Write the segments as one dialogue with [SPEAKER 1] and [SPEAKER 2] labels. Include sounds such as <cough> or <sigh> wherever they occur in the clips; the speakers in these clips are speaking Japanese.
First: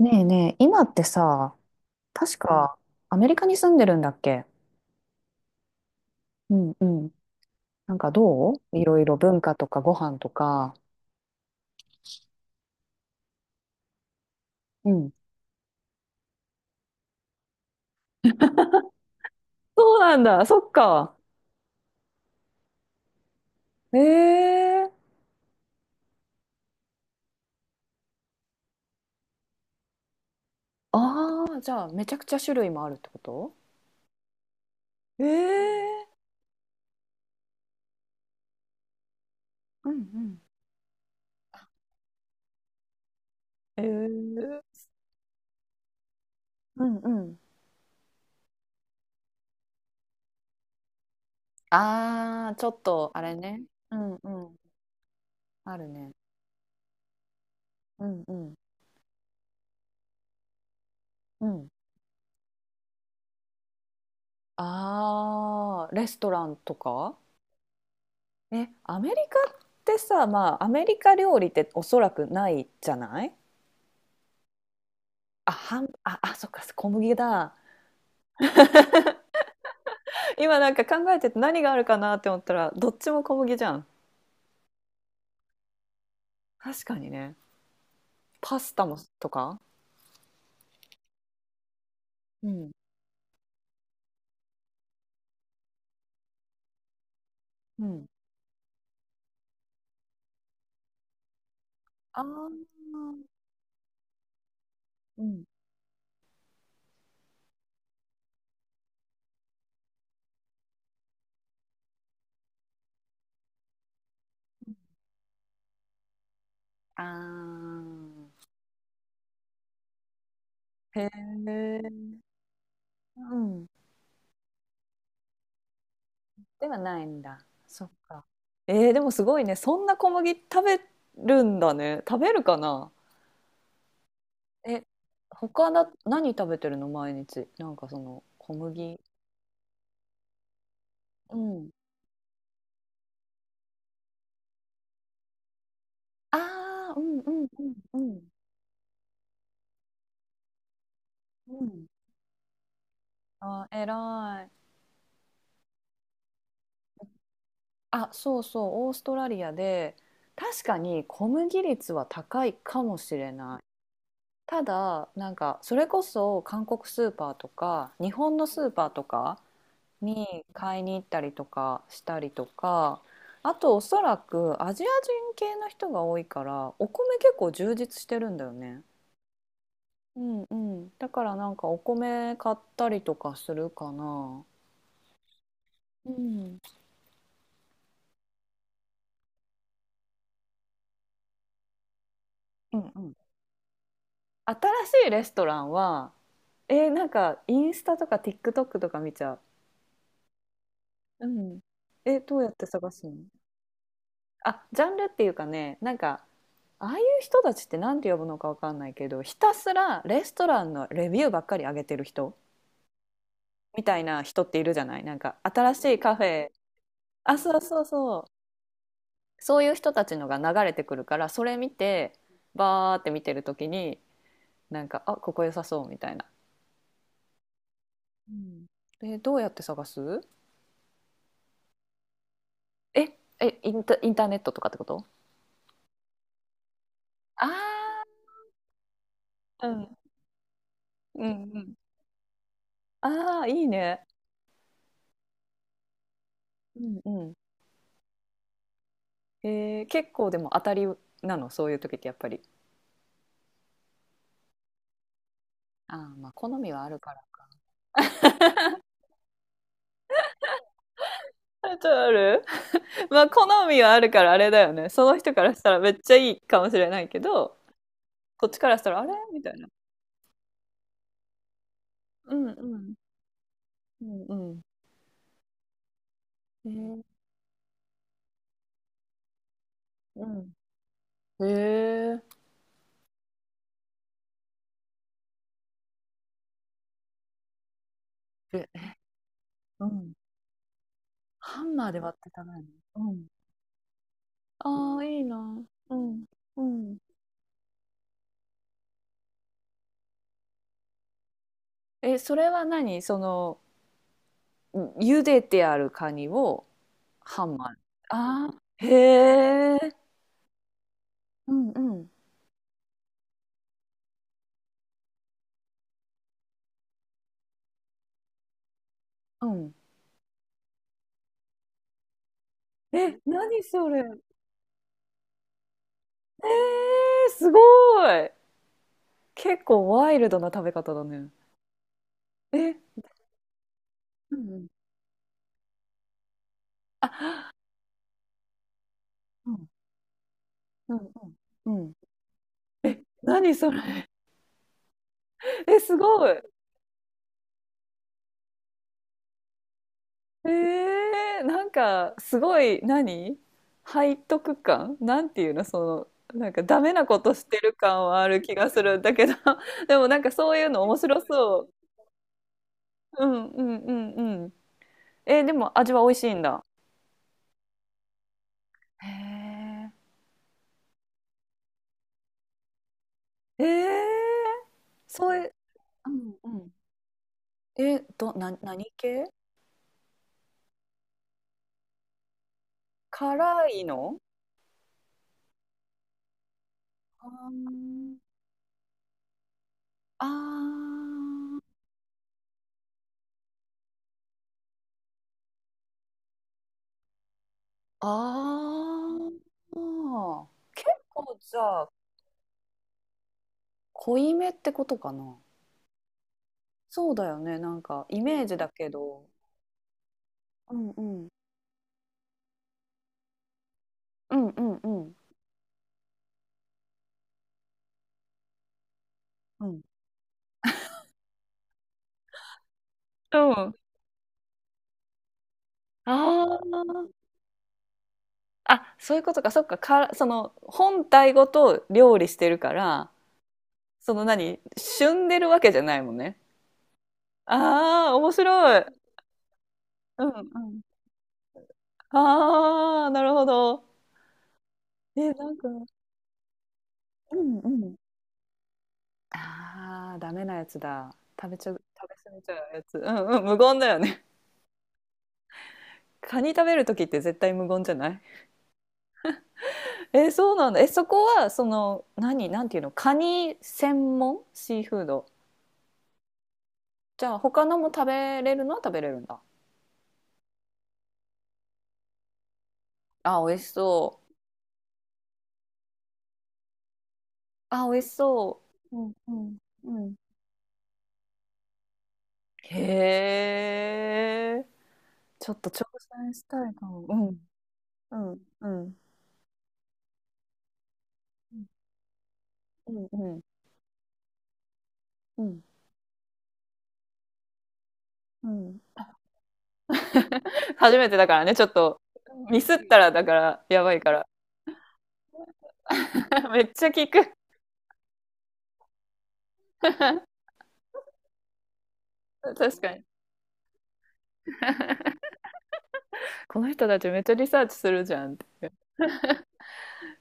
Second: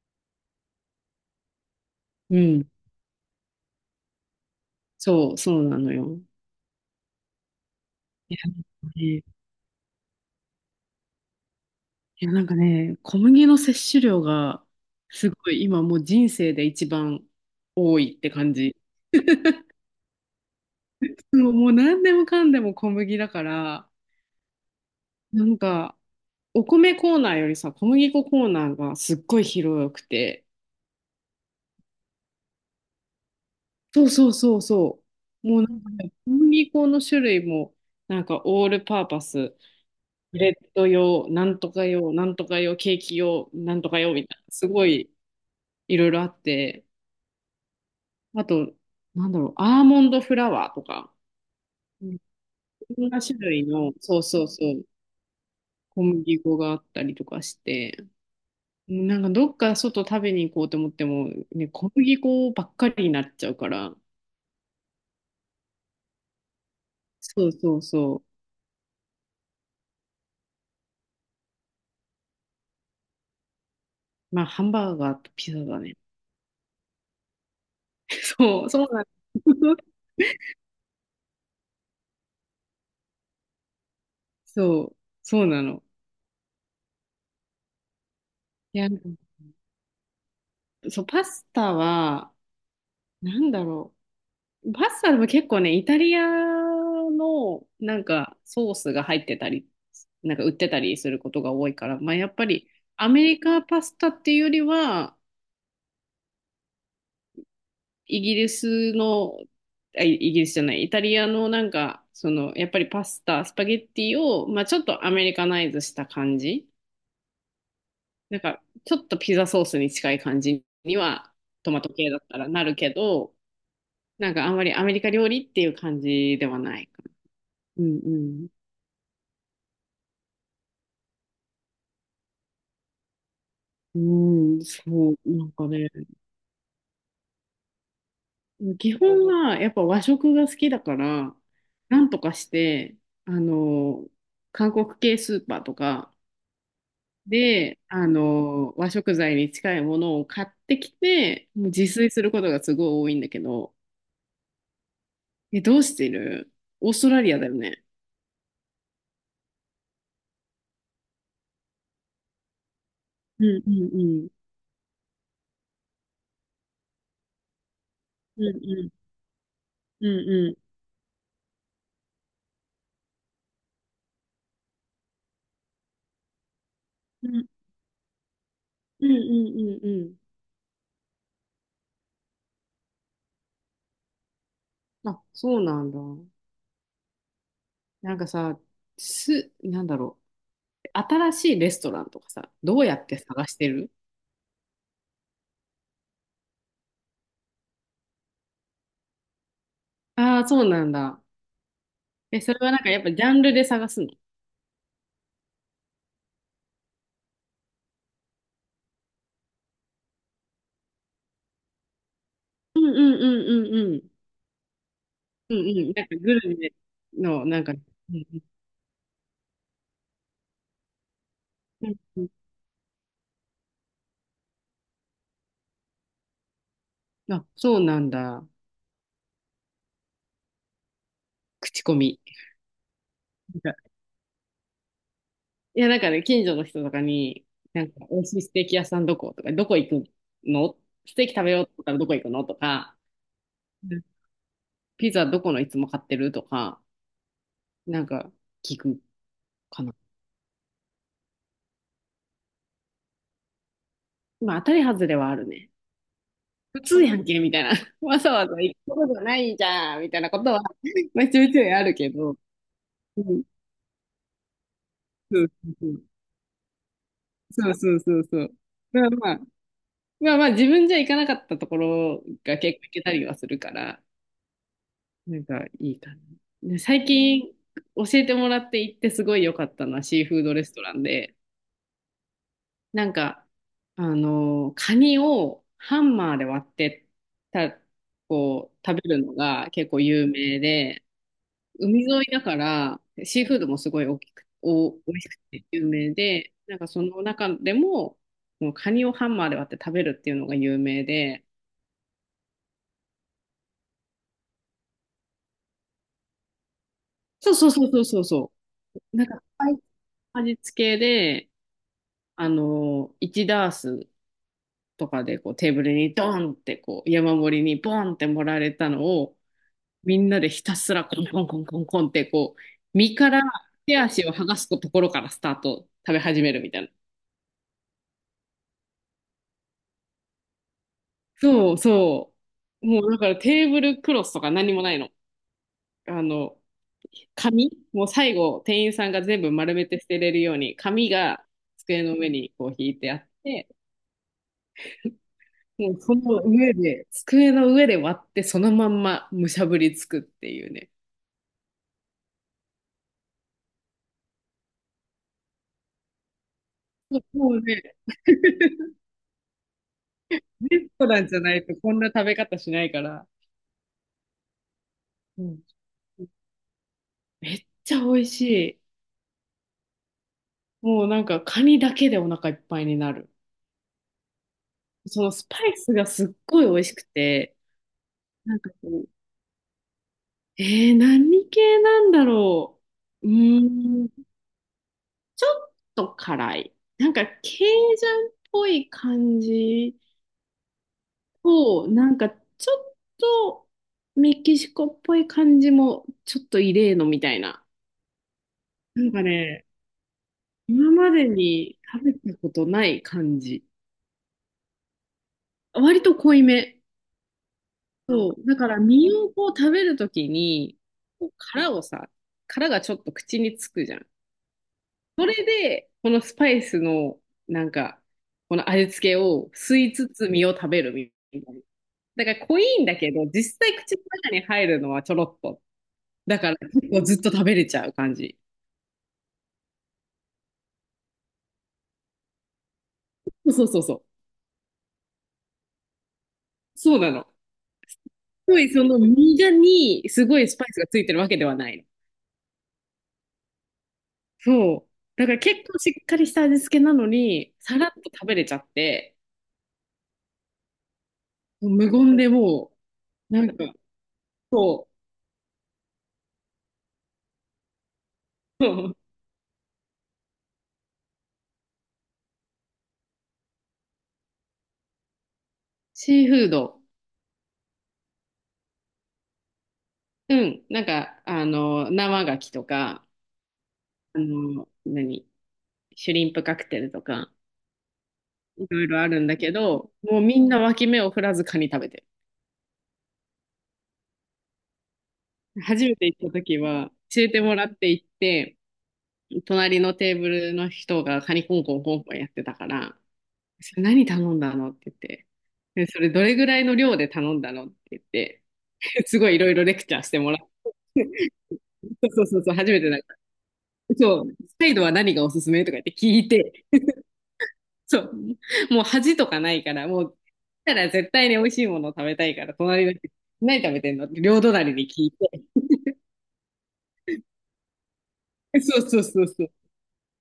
[SPEAKER 1] ねえねえ、今ってさ、
[SPEAKER 2] う
[SPEAKER 1] 確
[SPEAKER 2] ん。
[SPEAKER 1] かアメリカに住んでるんだっけ？
[SPEAKER 2] そう、そうなのよ。
[SPEAKER 1] うんうん。なんか
[SPEAKER 2] いや、
[SPEAKER 1] どういろいろ
[SPEAKER 2] ね
[SPEAKER 1] 文化とかご飯とか。
[SPEAKER 2] いやなんかね、小麦の摂取量が、
[SPEAKER 1] うん。
[SPEAKER 2] すごい今もう人生で一番多いって感じ。
[SPEAKER 1] そうなんだ、そっか。
[SPEAKER 2] もう何でもかんでも小麦だから、
[SPEAKER 1] ええ、
[SPEAKER 2] なんか、お米コーナーよりさ、小麦粉コーナーがすっごい広くて、
[SPEAKER 1] ああー、じゃあめちゃくちゃ種類もあるってこと？
[SPEAKER 2] そうそうそうそう。もうなんか
[SPEAKER 1] ええ、
[SPEAKER 2] ね、小麦粉の種類も、なんかオールパーパス、
[SPEAKER 1] うんうん。
[SPEAKER 2] ブレッド用、なんとか用、なんとか用、ケーキ用、な
[SPEAKER 1] え
[SPEAKER 2] んとか用みたいな、
[SPEAKER 1] ー、
[SPEAKER 2] すごいいろいろあっ
[SPEAKER 1] う
[SPEAKER 2] て、
[SPEAKER 1] んうん。
[SPEAKER 2] あと、なんだろう、アーモンドフラワーとか、うん、
[SPEAKER 1] ああ、ちょっ
[SPEAKER 2] いろん
[SPEAKER 1] と、あ
[SPEAKER 2] な
[SPEAKER 1] れ
[SPEAKER 2] 種
[SPEAKER 1] ね。
[SPEAKER 2] 類の、
[SPEAKER 1] うん
[SPEAKER 2] そう
[SPEAKER 1] う
[SPEAKER 2] そう
[SPEAKER 1] ん。
[SPEAKER 2] そう、
[SPEAKER 1] ある
[SPEAKER 2] 小
[SPEAKER 1] ね。
[SPEAKER 2] 麦粉があったりとかし
[SPEAKER 1] う
[SPEAKER 2] て、
[SPEAKER 1] んうん。
[SPEAKER 2] なんかどっか外食べに行こうと思っても、
[SPEAKER 1] う
[SPEAKER 2] ね、
[SPEAKER 1] ん。
[SPEAKER 2] 小麦粉ばっかりになっちゃうから、
[SPEAKER 1] ああ、レストランとか？
[SPEAKER 2] そうそうそう、
[SPEAKER 1] え、アメリカってさ、まあ、アメリカ料理っておそらくないじゃない？
[SPEAKER 2] まあ、ハンバーガーとピザだね。
[SPEAKER 1] あ、あ、そっか、小麦だ。
[SPEAKER 2] そう、そうなの。<laughs>
[SPEAKER 1] 今なんか考えてて何があるかなって思ったら、どっちも小麦じゃん。
[SPEAKER 2] そう、そうなの。
[SPEAKER 1] 確かにね。パス
[SPEAKER 2] い
[SPEAKER 1] タ
[SPEAKER 2] や、
[SPEAKER 1] もとか？
[SPEAKER 2] そう、パスタは、
[SPEAKER 1] うん。
[SPEAKER 2] なんだろう。パスタでも結構ね、イタリアの
[SPEAKER 1] う
[SPEAKER 2] なん
[SPEAKER 1] ん。
[SPEAKER 2] かソースが入ってたり、なんか売ってたりすることが多いから、まあ
[SPEAKER 1] あ
[SPEAKER 2] やっぱり
[SPEAKER 1] あ、
[SPEAKER 2] アメリカパスタっていうよりは、
[SPEAKER 1] うん。
[SPEAKER 2] イギリスの、イギリスじゃない、イタリアのなんか、その、やっぱりパスタ、スパゲッティを、まあちょっとアメリカナイズした感じ。
[SPEAKER 1] ああ。
[SPEAKER 2] なんか、ちょっとピザソースに近い感じに
[SPEAKER 1] へ
[SPEAKER 2] は、トマト系
[SPEAKER 1] え。
[SPEAKER 2] だったらなるけ
[SPEAKER 1] う
[SPEAKER 2] ど、
[SPEAKER 1] ん。
[SPEAKER 2] なんかあんまりアメリカ料理っていう感じでは
[SPEAKER 1] では
[SPEAKER 2] ない
[SPEAKER 1] な
[SPEAKER 2] か
[SPEAKER 1] い
[SPEAKER 2] な。
[SPEAKER 1] んだ。
[SPEAKER 2] う
[SPEAKER 1] そっ
[SPEAKER 2] んう
[SPEAKER 1] か。
[SPEAKER 2] ん。
[SPEAKER 1] えー、でもすごいね。そんな小麦食べるんだね。食べるかな？
[SPEAKER 2] うん、
[SPEAKER 1] え、
[SPEAKER 2] そう、なんかね、
[SPEAKER 1] 何食べてるの毎日。なんかその、小
[SPEAKER 2] 基
[SPEAKER 1] 麦。
[SPEAKER 2] 本はやっぱ和食が好きだから、
[SPEAKER 1] うん。
[SPEAKER 2] なんとかして、あの、韓国系スーパーとか
[SPEAKER 1] ああ、うんうんうん
[SPEAKER 2] で、
[SPEAKER 1] う
[SPEAKER 2] あ
[SPEAKER 1] ん
[SPEAKER 2] の、和食材に近いものを買ってきて、
[SPEAKER 1] う
[SPEAKER 2] もう自
[SPEAKER 1] ん。
[SPEAKER 2] 炊することがすごい多いんだけ
[SPEAKER 1] あ
[SPEAKER 2] ど、
[SPEAKER 1] ー、偉い。
[SPEAKER 2] え、どうしてる？オーストラリアだよね。
[SPEAKER 1] あ、そうそう、オーストラリアで、確かに小麦率は高いかもしれ
[SPEAKER 2] う
[SPEAKER 1] な
[SPEAKER 2] ん
[SPEAKER 1] い。
[SPEAKER 2] うんうん。
[SPEAKER 1] ただ、なんか、それこそ韓国スーパーとか、日本
[SPEAKER 2] う
[SPEAKER 1] の
[SPEAKER 2] ん
[SPEAKER 1] スー
[SPEAKER 2] う
[SPEAKER 1] パーと
[SPEAKER 2] ん
[SPEAKER 1] か
[SPEAKER 2] うん
[SPEAKER 1] に
[SPEAKER 2] うん。
[SPEAKER 1] 買いに行ったりとかしたりとか、あとおそらくアジア人系の人が多いから、お米
[SPEAKER 2] う
[SPEAKER 1] 結
[SPEAKER 2] ん
[SPEAKER 1] 構充実してるんだよね。
[SPEAKER 2] うんうんうんうん。
[SPEAKER 1] うんうん。だからなんかお米買ったりとかするかな。
[SPEAKER 2] あ、そうなんだ。
[SPEAKER 1] うん。
[SPEAKER 2] なんかさ、す、なんだろう。新しいレストランとかさ、
[SPEAKER 1] う
[SPEAKER 2] どう
[SPEAKER 1] ん
[SPEAKER 2] や
[SPEAKER 1] う
[SPEAKER 2] っ
[SPEAKER 1] ん。
[SPEAKER 2] て探してる？
[SPEAKER 1] 新しいレストランは、なんかインスタとか TikTok とか見ちゃ
[SPEAKER 2] ああー、そうなんだ。
[SPEAKER 1] う。うん。え、ど
[SPEAKER 2] え、
[SPEAKER 1] うや
[SPEAKER 2] そ
[SPEAKER 1] っ
[SPEAKER 2] れ
[SPEAKER 1] て
[SPEAKER 2] はなん
[SPEAKER 1] 探
[SPEAKER 2] かやっ
[SPEAKER 1] す
[SPEAKER 2] ぱ
[SPEAKER 1] の？
[SPEAKER 2] ジャンルで探すの？
[SPEAKER 1] あ、ジャンルっていうかね、なんか、ああいう人たちって何て呼ぶのかわかんないけど、ひたすらレストランのレビューばっかり上げてる人
[SPEAKER 2] うんうんうんう
[SPEAKER 1] み
[SPEAKER 2] んう
[SPEAKER 1] た
[SPEAKER 2] ん。
[SPEAKER 1] いな人っているじゃない、なんか、
[SPEAKER 2] うん
[SPEAKER 1] 新し
[SPEAKER 2] うん。
[SPEAKER 1] い
[SPEAKER 2] なん
[SPEAKER 1] カ
[SPEAKER 2] か
[SPEAKER 1] フ
[SPEAKER 2] グ
[SPEAKER 1] ェ。
[SPEAKER 2] ルメ
[SPEAKER 1] あ、
[SPEAKER 2] の、
[SPEAKER 1] そう
[SPEAKER 2] なんか、う
[SPEAKER 1] そ
[SPEAKER 2] ん
[SPEAKER 1] うそう。そういう人たちのが流れてくるからそれ見
[SPEAKER 2] うん
[SPEAKER 1] て
[SPEAKER 2] うん
[SPEAKER 1] バーって見てる時になんか、あ、ここ良さそうみたいな。
[SPEAKER 2] うん。あ、そうなん
[SPEAKER 1] う
[SPEAKER 2] だ。
[SPEAKER 1] ん、でどうやって探す？
[SPEAKER 2] 口コミ。
[SPEAKER 1] ええ、イ
[SPEAKER 2] なんか、
[SPEAKER 1] ンタインターネットとかってこと？
[SPEAKER 2] いや、なんかね、近所の人とかに、なん
[SPEAKER 1] あ
[SPEAKER 2] か、美味しいステーキ屋さんどことか、
[SPEAKER 1] あ
[SPEAKER 2] ど
[SPEAKER 1] ー、う
[SPEAKER 2] こ行
[SPEAKER 1] ん
[SPEAKER 2] くの？ス
[SPEAKER 1] う
[SPEAKER 2] テーキ
[SPEAKER 1] ん
[SPEAKER 2] 食べ
[SPEAKER 1] う
[SPEAKER 2] ようと
[SPEAKER 1] ん、
[SPEAKER 2] 思ったらどこ行くのとか、
[SPEAKER 1] ああーいい
[SPEAKER 2] うん、
[SPEAKER 1] ね。
[SPEAKER 2] ピザどこのいつも買ってると
[SPEAKER 1] う
[SPEAKER 2] か、
[SPEAKER 1] んうん、
[SPEAKER 2] なんか、聞く
[SPEAKER 1] え
[SPEAKER 2] か
[SPEAKER 1] ー
[SPEAKER 2] な。
[SPEAKER 1] 結構でも当たりなの、そういう時ってやっぱり。
[SPEAKER 2] まあ、当たり外れはあるね。
[SPEAKER 1] ああ、まあ好み
[SPEAKER 2] 普
[SPEAKER 1] はある
[SPEAKER 2] 通
[SPEAKER 1] か
[SPEAKER 2] や
[SPEAKER 1] ら。
[SPEAKER 2] んけ、みたいな。<laughs> わざわざ行くことじゃないじゃん、みたいなことは、まあ、ちょいち
[SPEAKER 1] <laughs>
[SPEAKER 2] ょい
[SPEAKER 1] あ
[SPEAKER 2] あ
[SPEAKER 1] と
[SPEAKER 2] る
[SPEAKER 1] あ
[SPEAKER 2] けど。
[SPEAKER 1] る。 <laughs>
[SPEAKER 2] う
[SPEAKER 1] まあ
[SPEAKER 2] ん。
[SPEAKER 1] 好みはあるからあれだよね、その人
[SPEAKER 2] そ
[SPEAKER 1] か
[SPEAKER 2] う
[SPEAKER 1] らし
[SPEAKER 2] そ
[SPEAKER 1] た
[SPEAKER 2] う
[SPEAKER 1] ら
[SPEAKER 2] そ
[SPEAKER 1] めっ
[SPEAKER 2] う。
[SPEAKER 1] ちゃいいかもしれないけど
[SPEAKER 2] そうそうそうそ
[SPEAKER 1] こっ
[SPEAKER 2] う。
[SPEAKER 1] ちからしたら
[SPEAKER 2] だ
[SPEAKER 1] あ
[SPEAKER 2] か
[SPEAKER 1] れ
[SPEAKER 2] らまあ、
[SPEAKER 1] みたいな。
[SPEAKER 2] まあまあ、自分じゃ行かなかったところ
[SPEAKER 1] うん
[SPEAKER 2] が
[SPEAKER 1] う
[SPEAKER 2] 結構行
[SPEAKER 1] ん
[SPEAKER 2] けたりはするから、
[SPEAKER 1] うんうん、
[SPEAKER 2] なんかいいかな。
[SPEAKER 1] え
[SPEAKER 2] で
[SPEAKER 1] ー、
[SPEAKER 2] 最近、教えてもらって行ってすごい良かったのはシー
[SPEAKER 1] う
[SPEAKER 2] フー
[SPEAKER 1] ん。
[SPEAKER 2] ドレストランで、
[SPEAKER 1] えー、
[SPEAKER 2] なんか、あの、カニをハンマーで割ってた、
[SPEAKER 1] え、
[SPEAKER 2] こう、食べるのが
[SPEAKER 1] う
[SPEAKER 2] 結構
[SPEAKER 1] ん。
[SPEAKER 2] 有名で、
[SPEAKER 1] ハンマーで
[SPEAKER 2] 海
[SPEAKER 1] 割っ
[SPEAKER 2] 沿い
[SPEAKER 1] て
[SPEAKER 2] だ
[SPEAKER 1] 食べ
[SPEAKER 2] か
[SPEAKER 1] る
[SPEAKER 2] ら、
[SPEAKER 1] の？うん。
[SPEAKER 2] シーフードもすごい大きく、お、
[SPEAKER 1] ああ、
[SPEAKER 2] 美
[SPEAKER 1] い
[SPEAKER 2] 味
[SPEAKER 1] い
[SPEAKER 2] しく
[SPEAKER 1] な。
[SPEAKER 2] て有
[SPEAKER 1] う
[SPEAKER 2] 名
[SPEAKER 1] ん。
[SPEAKER 2] で、
[SPEAKER 1] う
[SPEAKER 2] なんか
[SPEAKER 1] ん。
[SPEAKER 2] その中でも、もうカニをハンマーで割って食べるっていうのが有名で、
[SPEAKER 1] え、それは何、うん、茹でてあるカニをハ
[SPEAKER 2] そう
[SPEAKER 1] ンマ
[SPEAKER 2] そう
[SPEAKER 1] ー。
[SPEAKER 2] そうそうそう
[SPEAKER 1] あ
[SPEAKER 2] そ
[SPEAKER 1] あ、
[SPEAKER 2] う。なんか、スパ
[SPEAKER 1] へ
[SPEAKER 2] イ
[SPEAKER 1] え。
[SPEAKER 2] ス味付けで、
[SPEAKER 1] うんうん。
[SPEAKER 2] あの、1ダースとかでこうテーブルにドーンってこう山盛りにボーンって盛られたのを、
[SPEAKER 1] うん。
[SPEAKER 2] みんなでひたすらコンコンコンコンコンってこう、身
[SPEAKER 1] え、
[SPEAKER 2] から
[SPEAKER 1] 何そ
[SPEAKER 2] 手
[SPEAKER 1] れ。え
[SPEAKER 2] 足を剥がすところからスタート、食べ始めるみたいな。
[SPEAKER 1] ー、すごい。結構ワイルドな食べ方だね。
[SPEAKER 2] そうそ
[SPEAKER 1] え、
[SPEAKER 2] う。もうだからテーブルクロス
[SPEAKER 1] う
[SPEAKER 2] と
[SPEAKER 1] ん
[SPEAKER 2] か
[SPEAKER 1] うん。
[SPEAKER 2] 何もないの。あの、
[SPEAKER 1] あ、
[SPEAKER 2] 紙もう最後、店員さんが全
[SPEAKER 1] う
[SPEAKER 2] 部
[SPEAKER 1] ん
[SPEAKER 2] 丸めて捨てれるように、
[SPEAKER 1] うん
[SPEAKER 2] 紙が
[SPEAKER 1] うん。うん。
[SPEAKER 2] 机の上にこう引いてあっ
[SPEAKER 1] 何
[SPEAKER 2] て、
[SPEAKER 1] それ。え、
[SPEAKER 2] も
[SPEAKER 1] す
[SPEAKER 2] うそ
[SPEAKER 1] ごい。
[SPEAKER 2] の上で、机の上で割ってそのまんまむしゃぶりつくっ
[SPEAKER 1] え
[SPEAKER 2] ていうね。
[SPEAKER 1] ー、なんかすごい、背徳感なんていうの、そのなんかダメな
[SPEAKER 2] そ
[SPEAKER 1] こと
[SPEAKER 2] う
[SPEAKER 1] し
[SPEAKER 2] も
[SPEAKER 1] て
[SPEAKER 2] う
[SPEAKER 1] る
[SPEAKER 2] ね、
[SPEAKER 1] 感はある気がす
[SPEAKER 2] <laughs>
[SPEAKER 1] るんだけど、 <laughs> でもなんかそういう
[SPEAKER 2] レ
[SPEAKER 1] の
[SPEAKER 2] ス
[SPEAKER 1] 面
[SPEAKER 2] ト
[SPEAKER 1] 白
[SPEAKER 2] ランじゃない
[SPEAKER 1] そう。
[SPEAKER 2] とこんな食べ方しないか
[SPEAKER 1] う
[SPEAKER 2] ら、
[SPEAKER 1] んうんうんうん。え
[SPEAKER 2] う
[SPEAKER 1] ー、で
[SPEAKER 2] ん、
[SPEAKER 1] も味は美味しいんだ。
[SPEAKER 2] めっちゃ美味しい。
[SPEAKER 1] へえ。
[SPEAKER 2] もうなんかカニだけでお腹いっぱいになる。
[SPEAKER 1] えー、
[SPEAKER 2] その
[SPEAKER 1] そう
[SPEAKER 2] ス
[SPEAKER 1] いう、
[SPEAKER 2] パイスが
[SPEAKER 1] う
[SPEAKER 2] すっ
[SPEAKER 1] んう
[SPEAKER 2] ごい美
[SPEAKER 1] ん。
[SPEAKER 2] 味しくて、
[SPEAKER 1] えー、
[SPEAKER 2] なんか
[SPEAKER 1] 何
[SPEAKER 2] こう、
[SPEAKER 1] 系？
[SPEAKER 2] えー、何系なんだろう。うー
[SPEAKER 1] 辛いの？
[SPEAKER 2] ん、ちょっと辛い。なんか、ケイ
[SPEAKER 1] あ
[SPEAKER 2] ジャンっぽい感じ
[SPEAKER 1] ーあー。
[SPEAKER 2] と、なんか、ちょっとメキシコっぽい感じも、ちょっと異例のみたいな。なんかね、
[SPEAKER 1] あー、結
[SPEAKER 2] 今まで
[SPEAKER 1] 構じ
[SPEAKER 2] に
[SPEAKER 1] ゃあ
[SPEAKER 2] 食べたことない感じ。
[SPEAKER 1] 濃いめってことかな。
[SPEAKER 2] 割と濃いめ。
[SPEAKER 1] そうだよね。なんかイ
[SPEAKER 2] そ
[SPEAKER 1] メ
[SPEAKER 2] う。
[SPEAKER 1] ージ
[SPEAKER 2] だ
[SPEAKER 1] だ
[SPEAKER 2] から、
[SPEAKER 1] け
[SPEAKER 2] 身
[SPEAKER 1] ど。
[SPEAKER 2] をこう食べるとき
[SPEAKER 1] う
[SPEAKER 2] に、
[SPEAKER 1] んう
[SPEAKER 2] こ
[SPEAKER 1] ん。
[SPEAKER 2] う殻をさ、殻がちょっと口につくじゃん。
[SPEAKER 1] うんうんうん。
[SPEAKER 2] それで、このスパイスの、なんか、この味付けを
[SPEAKER 1] う
[SPEAKER 2] 吸
[SPEAKER 1] ん。
[SPEAKER 2] いつつ身を食べるみたいな。だから濃いんだけど、実
[SPEAKER 1] あ
[SPEAKER 2] 際口の中に入るのはちょろっと。だから結構
[SPEAKER 1] あ。
[SPEAKER 2] ずっと食べれちゃう感じ。
[SPEAKER 1] あ、そういうことか。そっか。その本体ごと料理してるから、
[SPEAKER 2] そうそうそうそ
[SPEAKER 1] そ
[SPEAKER 2] う。
[SPEAKER 1] の、旬でるわけじゃないもんね。
[SPEAKER 2] そうなの。
[SPEAKER 1] ああ、面
[SPEAKER 2] すごい
[SPEAKER 1] 白い。
[SPEAKER 2] その身がに
[SPEAKER 1] う
[SPEAKER 2] す
[SPEAKER 1] ん
[SPEAKER 2] ごいス
[SPEAKER 1] う
[SPEAKER 2] パイス
[SPEAKER 1] ん。
[SPEAKER 2] がついてるわけではないの。
[SPEAKER 1] ああ、なるほど。
[SPEAKER 2] そう。だ
[SPEAKER 1] え、
[SPEAKER 2] から
[SPEAKER 1] なん
[SPEAKER 2] 結
[SPEAKER 1] か、
[SPEAKER 2] 構
[SPEAKER 1] う
[SPEAKER 2] しっかりした味付けなのに、
[SPEAKER 1] んう
[SPEAKER 2] さらっ
[SPEAKER 1] ん。
[SPEAKER 2] と食べれちゃって、
[SPEAKER 1] ああ、ダメなやつだ。食べち
[SPEAKER 2] もう
[SPEAKER 1] ゃう、
[SPEAKER 2] 無
[SPEAKER 1] 食べ
[SPEAKER 2] 言で
[SPEAKER 1] 過ぎちゃ
[SPEAKER 2] も
[SPEAKER 1] うやつ。うん
[SPEAKER 2] う、
[SPEAKER 1] う
[SPEAKER 2] な
[SPEAKER 1] ん、
[SPEAKER 2] ん
[SPEAKER 1] 無
[SPEAKER 2] か、
[SPEAKER 1] 言だよね。
[SPEAKER 2] そう、
[SPEAKER 1] <laughs> カニ食べるときって絶対無言じゃない？えー、そうなんだ、え、そこはその、なんていうの、カニ専門シーフード？
[SPEAKER 2] シーフード、
[SPEAKER 1] じゃあ他のも食べれるのは食べれるんだ？
[SPEAKER 2] うん、なんか、あの、生牡蠣とか、
[SPEAKER 1] あ、美味し
[SPEAKER 2] あ
[SPEAKER 1] そう、
[SPEAKER 2] の、何、シュリンプカクテルとか、
[SPEAKER 1] あ、美味しそ
[SPEAKER 2] いろい
[SPEAKER 1] う、う
[SPEAKER 2] ろあ
[SPEAKER 1] ん
[SPEAKER 2] るん
[SPEAKER 1] う
[SPEAKER 2] だけ
[SPEAKER 1] ん
[SPEAKER 2] ど、
[SPEAKER 1] うん。
[SPEAKER 2] もうみんな脇目を振らずカニ食べて
[SPEAKER 1] へえ、ちょっ
[SPEAKER 2] る。
[SPEAKER 1] と挑
[SPEAKER 2] 初めて行った
[SPEAKER 1] 戦し
[SPEAKER 2] 時
[SPEAKER 1] たいか
[SPEAKER 2] は、
[SPEAKER 1] も、う
[SPEAKER 2] 教えて
[SPEAKER 1] ん、
[SPEAKER 2] もらって行っ
[SPEAKER 1] うん
[SPEAKER 2] て、
[SPEAKER 1] うん
[SPEAKER 2] 隣のテーブルの人がカニコンコンコンコンやってたか
[SPEAKER 1] う
[SPEAKER 2] ら、
[SPEAKER 1] んうん
[SPEAKER 2] それ何頼んだのって言って、
[SPEAKER 1] うんうん
[SPEAKER 2] でそれどれぐらいの量で頼んだのって言って、
[SPEAKER 1] うん、
[SPEAKER 2] <laughs> すごいいろいろレクチャーしてもらっ
[SPEAKER 1] 初
[SPEAKER 2] て、
[SPEAKER 1] めてだからねちょっと、
[SPEAKER 2] <laughs> そうそうそうそう、
[SPEAKER 1] ミ
[SPEAKER 2] 初
[SPEAKER 1] スっ
[SPEAKER 2] めてな
[SPEAKER 1] た
[SPEAKER 2] ん
[SPEAKER 1] ら
[SPEAKER 2] か、
[SPEAKER 1] だからやばいか
[SPEAKER 2] そ
[SPEAKER 1] ら。
[SPEAKER 2] う、サイドは何がおすすめとか言って聞い
[SPEAKER 1] <laughs> め
[SPEAKER 2] て、
[SPEAKER 1] っちゃ聞く。
[SPEAKER 2] そう。<laughs> もう恥とかないから、もう、たら絶対に美味しいものを食べたいから、
[SPEAKER 1] 確
[SPEAKER 2] 隣
[SPEAKER 1] か
[SPEAKER 2] の人、
[SPEAKER 1] に、
[SPEAKER 2] 何食べてんのって両隣に聞いて。
[SPEAKER 1] この人たちめっちゃリサーチするじゃんっ
[SPEAKER 2] <laughs>
[SPEAKER 1] て。
[SPEAKER 2] そうそうそうそう。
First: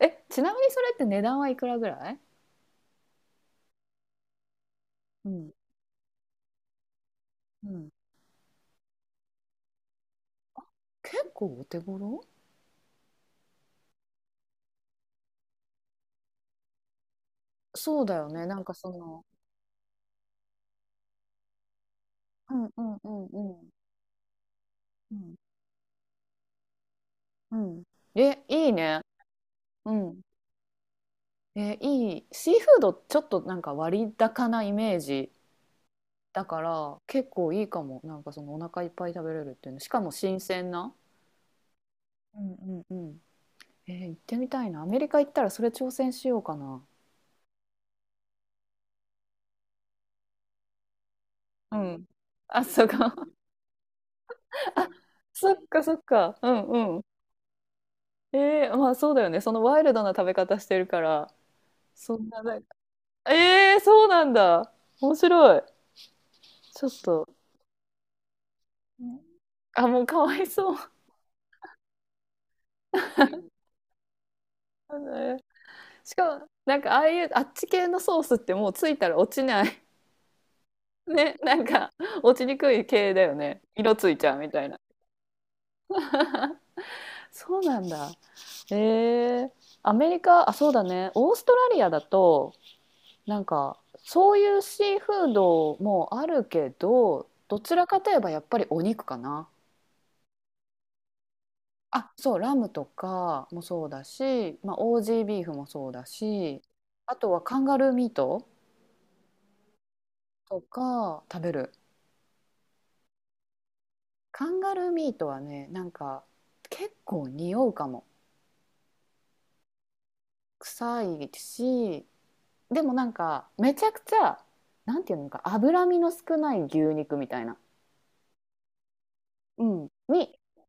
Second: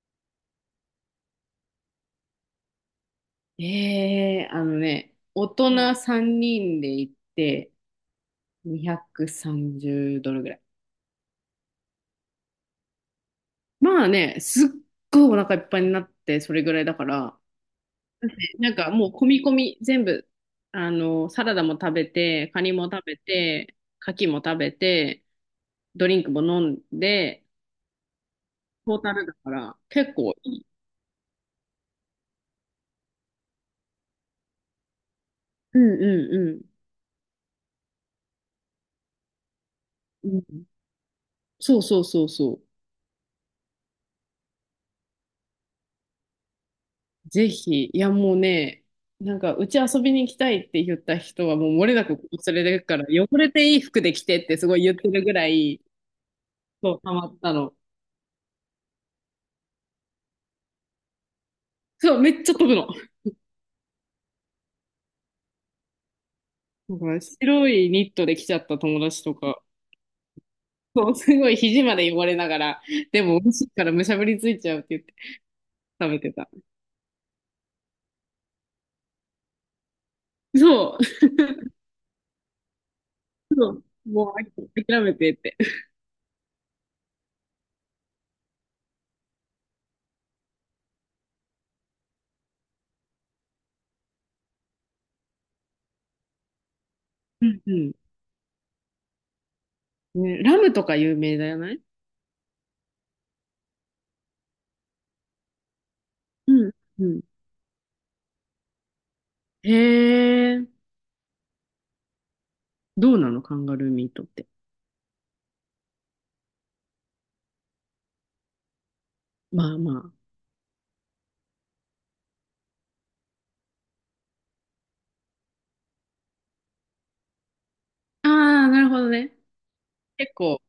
[SPEAKER 1] え、ちなみにそれって値段はいくらぐらい？
[SPEAKER 2] ええあのね、
[SPEAKER 1] う
[SPEAKER 2] 大
[SPEAKER 1] ん
[SPEAKER 2] 人3人で行っ
[SPEAKER 1] う
[SPEAKER 2] て
[SPEAKER 1] ん、
[SPEAKER 2] 230ドルぐらい。
[SPEAKER 1] 結構お手頃。
[SPEAKER 2] まあね、すっごいお腹いっぱいになってそれぐらいだから、
[SPEAKER 1] そうだよね。なん
[SPEAKER 2] な
[SPEAKER 1] か
[SPEAKER 2] ん
[SPEAKER 1] そ
[SPEAKER 2] かもう
[SPEAKER 1] の、
[SPEAKER 2] 込み込み全部、あの、サラダも食べて、
[SPEAKER 1] う
[SPEAKER 2] カ
[SPEAKER 1] ん
[SPEAKER 2] ニ
[SPEAKER 1] う
[SPEAKER 2] も
[SPEAKER 1] ん
[SPEAKER 2] 食
[SPEAKER 1] う
[SPEAKER 2] べ
[SPEAKER 1] んうん
[SPEAKER 2] て、牡蠣も食べ
[SPEAKER 1] う
[SPEAKER 2] て、
[SPEAKER 1] ん
[SPEAKER 2] ドリンクも飲んで、
[SPEAKER 1] うん。え、いい
[SPEAKER 2] トー
[SPEAKER 1] ね。
[SPEAKER 2] タルだから
[SPEAKER 1] う
[SPEAKER 2] 結
[SPEAKER 1] ん。
[SPEAKER 2] 構いい。
[SPEAKER 1] え、いい。シーフードちょっとなんか割高なイメージ
[SPEAKER 2] うん
[SPEAKER 1] だ
[SPEAKER 2] う
[SPEAKER 1] か
[SPEAKER 2] ん
[SPEAKER 1] ら結構いいかも。なんかそのお腹いっぱい食べれるっていうの。しかも
[SPEAKER 2] うん。
[SPEAKER 1] 新
[SPEAKER 2] うん、
[SPEAKER 1] 鮮な。
[SPEAKER 2] そうそうそう
[SPEAKER 1] う
[SPEAKER 2] そ
[SPEAKER 1] ん
[SPEAKER 2] う。
[SPEAKER 1] うんうん、えー行ってみたいな。アメリカ行ったらそれ挑戦しようかな。
[SPEAKER 2] ぜひ、いやもうね、なんか、うち遊びに行きたいって言った人はも
[SPEAKER 1] う
[SPEAKER 2] う漏れな
[SPEAKER 1] ん、
[SPEAKER 2] くここ
[SPEAKER 1] あ、
[SPEAKER 2] 連れて
[SPEAKER 1] そ
[SPEAKER 2] く
[SPEAKER 1] う
[SPEAKER 2] から、
[SPEAKER 1] か。<laughs>
[SPEAKER 2] 汚れていい服で着てってすごい
[SPEAKER 1] あ、
[SPEAKER 2] 言ってるぐら
[SPEAKER 1] そっ
[SPEAKER 2] い、
[SPEAKER 1] かそっか。うん
[SPEAKER 2] そ
[SPEAKER 1] う
[SPEAKER 2] う、
[SPEAKER 1] ん、
[SPEAKER 2] ハマったの。
[SPEAKER 1] えー、まあそうだよね。そのワイルドな食べ方してるから、そ
[SPEAKER 2] そう、
[SPEAKER 1] ん
[SPEAKER 2] め
[SPEAKER 1] な、
[SPEAKER 2] っちゃ
[SPEAKER 1] なん
[SPEAKER 2] 飛ぶ
[SPEAKER 1] か、
[SPEAKER 2] の。
[SPEAKER 1] えー、そうなんだ。面白い。ちょっ
[SPEAKER 2] なんから
[SPEAKER 1] と、
[SPEAKER 2] 白いニットで来ちゃった友達とか、
[SPEAKER 1] あ、もうかわいそう。
[SPEAKER 2] そう、すごい肘まで汚れながら、でも美味しいからむしゃぶりついちゃうって
[SPEAKER 1] <laughs>
[SPEAKER 2] 言って
[SPEAKER 1] えー、
[SPEAKER 2] 食
[SPEAKER 1] し
[SPEAKER 2] べて
[SPEAKER 1] かも、
[SPEAKER 2] た。
[SPEAKER 1] なんかああいうあっち系のソースってもうついたら落ちない。
[SPEAKER 2] そ
[SPEAKER 1] <laughs> ね、なんか落ちにくい系だよね。色つ
[SPEAKER 2] う、
[SPEAKER 1] いち
[SPEAKER 2] も
[SPEAKER 1] ゃうみたいな。
[SPEAKER 2] う諦めてって。
[SPEAKER 1] そうなんだ。えー、アメリカ、あ、そうだね。オーストラリアだと、なんかそういうシーフードもあるけど、
[SPEAKER 2] う
[SPEAKER 1] ど
[SPEAKER 2] んう
[SPEAKER 1] ちら
[SPEAKER 2] ん。
[SPEAKER 1] かといえばやっぱりお肉かな。
[SPEAKER 2] ね、ラムとか有名だよね。
[SPEAKER 1] あ、そう、ラムとかもそうだし、まあ、オージービーフもそうだ
[SPEAKER 2] う
[SPEAKER 1] し、
[SPEAKER 2] んう
[SPEAKER 1] あ
[SPEAKER 2] ん。
[SPEAKER 1] とはカンガルーミート
[SPEAKER 2] へ
[SPEAKER 1] と
[SPEAKER 2] え。
[SPEAKER 1] か食べる。
[SPEAKER 2] どうなのカンガルーミートって。
[SPEAKER 1] カンガルーミートはね、なんか結構匂うかも。
[SPEAKER 2] まあま
[SPEAKER 1] 臭いし、でもなんかめちゃくちゃ、なんていうのか、脂身の少ない牛肉みたいな。
[SPEAKER 2] あ、ああ、なるほどね。
[SPEAKER 1] うん。
[SPEAKER 2] 結
[SPEAKER 1] に、
[SPEAKER 2] 構、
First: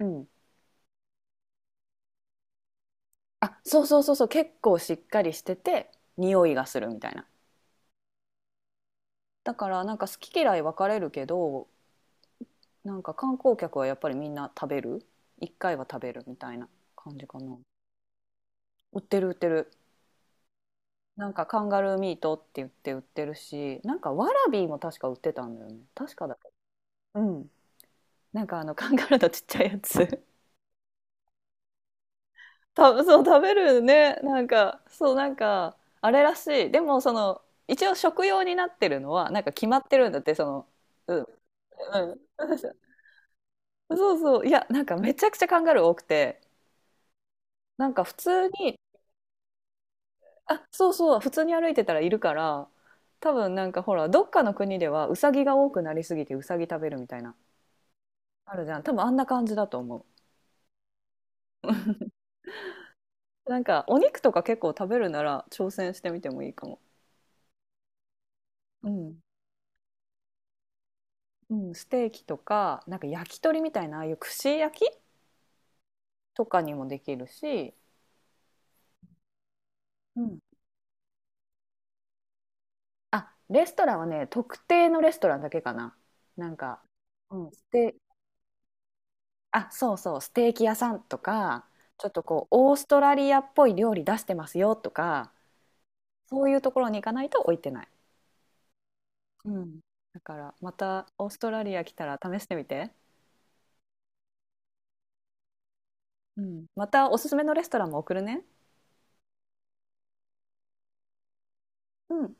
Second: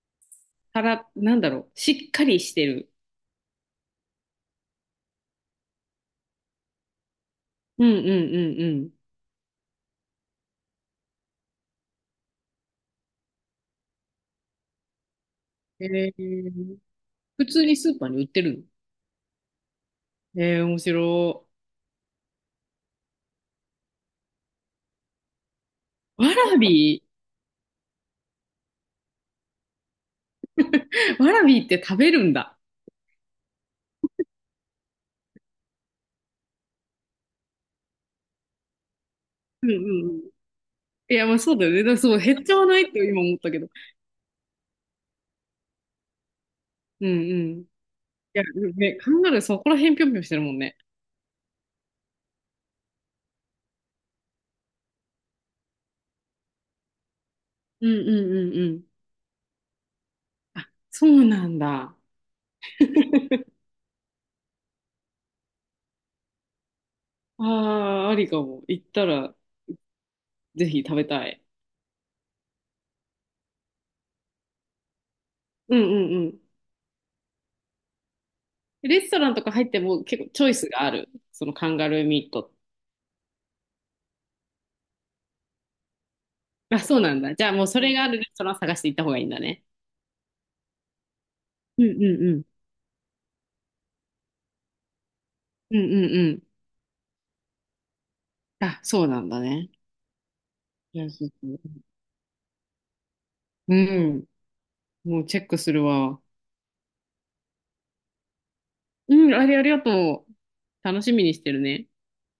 [SPEAKER 1] うん。
[SPEAKER 2] たら、なんだろう。しっかりしてる。
[SPEAKER 1] あ、そうそうそうそう、結構しっかりしてて、匂いがするみたいな。
[SPEAKER 2] うんうんうんう
[SPEAKER 1] だからなんか好き嫌い分かれるけど、なんか観光客はやっぱりみんな食べる、一回
[SPEAKER 2] ん。
[SPEAKER 1] は食
[SPEAKER 2] え
[SPEAKER 1] べるみたいな
[SPEAKER 2] ー、
[SPEAKER 1] 感じか
[SPEAKER 2] 普
[SPEAKER 1] な。
[SPEAKER 2] 通にスーパーに売ってる
[SPEAKER 1] 売ってる売ってる、
[SPEAKER 2] の？えー、面
[SPEAKER 1] なんか
[SPEAKER 2] 白
[SPEAKER 1] カンガルーミートって言って売ってるし、なんかワラビーも確か売ってたんだよね、確
[SPEAKER 2] い。
[SPEAKER 1] か
[SPEAKER 2] わ
[SPEAKER 1] だけ
[SPEAKER 2] らび、
[SPEAKER 1] ど。うん、なんかあのカンガルーのちっちゃいやつ。
[SPEAKER 2] わらびって食べるんだ。
[SPEAKER 1] <laughs> そう食べるね、なんかそう、なんかあれらしい、でもその、一応食用になってるのはなんか決
[SPEAKER 2] うん。う
[SPEAKER 1] まっ
[SPEAKER 2] んう
[SPEAKER 1] てるんだっ
[SPEAKER 2] んうん。
[SPEAKER 1] て、
[SPEAKER 2] い
[SPEAKER 1] うん
[SPEAKER 2] や、まあそうだよね。だから
[SPEAKER 1] う
[SPEAKER 2] そう、
[SPEAKER 1] ん。
[SPEAKER 2] 減っちゃわ
[SPEAKER 1] <laughs>
[SPEAKER 2] ないって今思ったけど。
[SPEAKER 1] そうそう、いや、なんかめちゃくちゃカンガルー多くて
[SPEAKER 2] うんうん。い
[SPEAKER 1] なんか普
[SPEAKER 2] や、
[SPEAKER 1] 通に、
[SPEAKER 2] ね、カンガルーそこら辺ぴょんぴょんしてるもん
[SPEAKER 1] あ、
[SPEAKER 2] ね。
[SPEAKER 1] そうそう、普通に歩いてたらいるから、多分なんかほら、どっかの国ではウサギが多くなりすぎてウサギ食べるみたいな、
[SPEAKER 2] うんうんう
[SPEAKER 1] あ
[SPEAKER 2] ん
[SPEAKER 1] る
[SPEAKER 2] う
[SPEAKER 1] じゃん。
[SPEAKER 2] ん。
[SPEAKER 1] 多分あんな感じだと思う。
[SPEAKER 2] あ、そうなんだ。
[SPEAKER 1] <laughs>
[SPEAKER 2] <laughs>
[SPEAKER 1] なんかお肉とか結構食べるなら挑戦してみてもいいかも。
[SPEAKER 2] ああ、ありかも。行っ
[SPEAKER 1] う
[SPEAKER 2] た
[SPEAKER 1] ん。
[SPEAKER 2] ら、ぜひ食べたい。
[SPEAKER 1] うん、ステーキとか、なんか焼き鳥みたいな、ああいう串焼き
[SPEAKER 2] うんうんうん。
[SPEAKER 1] とかにもできるし、
[SPEAKER 2] レストランとか入っても
[SPEAKER 1] う
[SPEAKER 2] 結構
[SPEAKER 1] ん。
[SPEAKER 2] チョイスがある。そのカンガルーミート。
[SPEAKER 1] あ、レストランはね、特定のレストランだけかな。なん
[SPEAKER 2] <laughs> あ、
[SPEAKER 1] か、
[SPEAKER 2] そうなんだ。じ
[SPEAKER 1] う
[SPEAKER 2] ゃ
[SPEAKER 1] ん、
[SPEAKER 2] あもうそれがあるレストラン探して行った方がいいんだね。
[SPEAKER 1] あ、そうそう、ステーキ屋さんとか、
[SPEAKER 2] うん
[SPEAKER 1] ちょっ
[SPEAKER 2] う
[SPEAKER 1] と
[SPEAKER 2] んう
[SPEAKER 1] こ
[SPEAKER 2] ん。
[SPEAKER 1] う、オーストラリアっぽい料理出してますよとか、
[SPEAKER 2] うんうんう
[SPEAKER 1] そ
[SPEAKER 2] ん。
[SPEAKER 1] ういうところに行かないと置いてない。
[SPEAKER 2] あ、そうなんだ
[SPEAKER 1] う
[SPEAKER 2] ね。
[SPEAKER 1] ん。だから、ま
[SPEAKER 2] い
[SPEAKER 1] た
[SPEAKER 2] やそ
[SPEAKER 1] オー
[SPEAKER 2] う
[SPEAKER 1] ス
[SPEAKER 2] そ
[SPEAKER 1] ト
[SPEAKER 2] う、
[SPEAKER 1] ラリア来たら試してみて。
[SPEAKER 2] うん。もうチェックするわ。
[SPEAKER 1] うん。またおすすめのレストランも送るね。
[SPEAKER 2] うん、あれありがとう。楽しみにしてるね。
[SPEAKER 1] うん。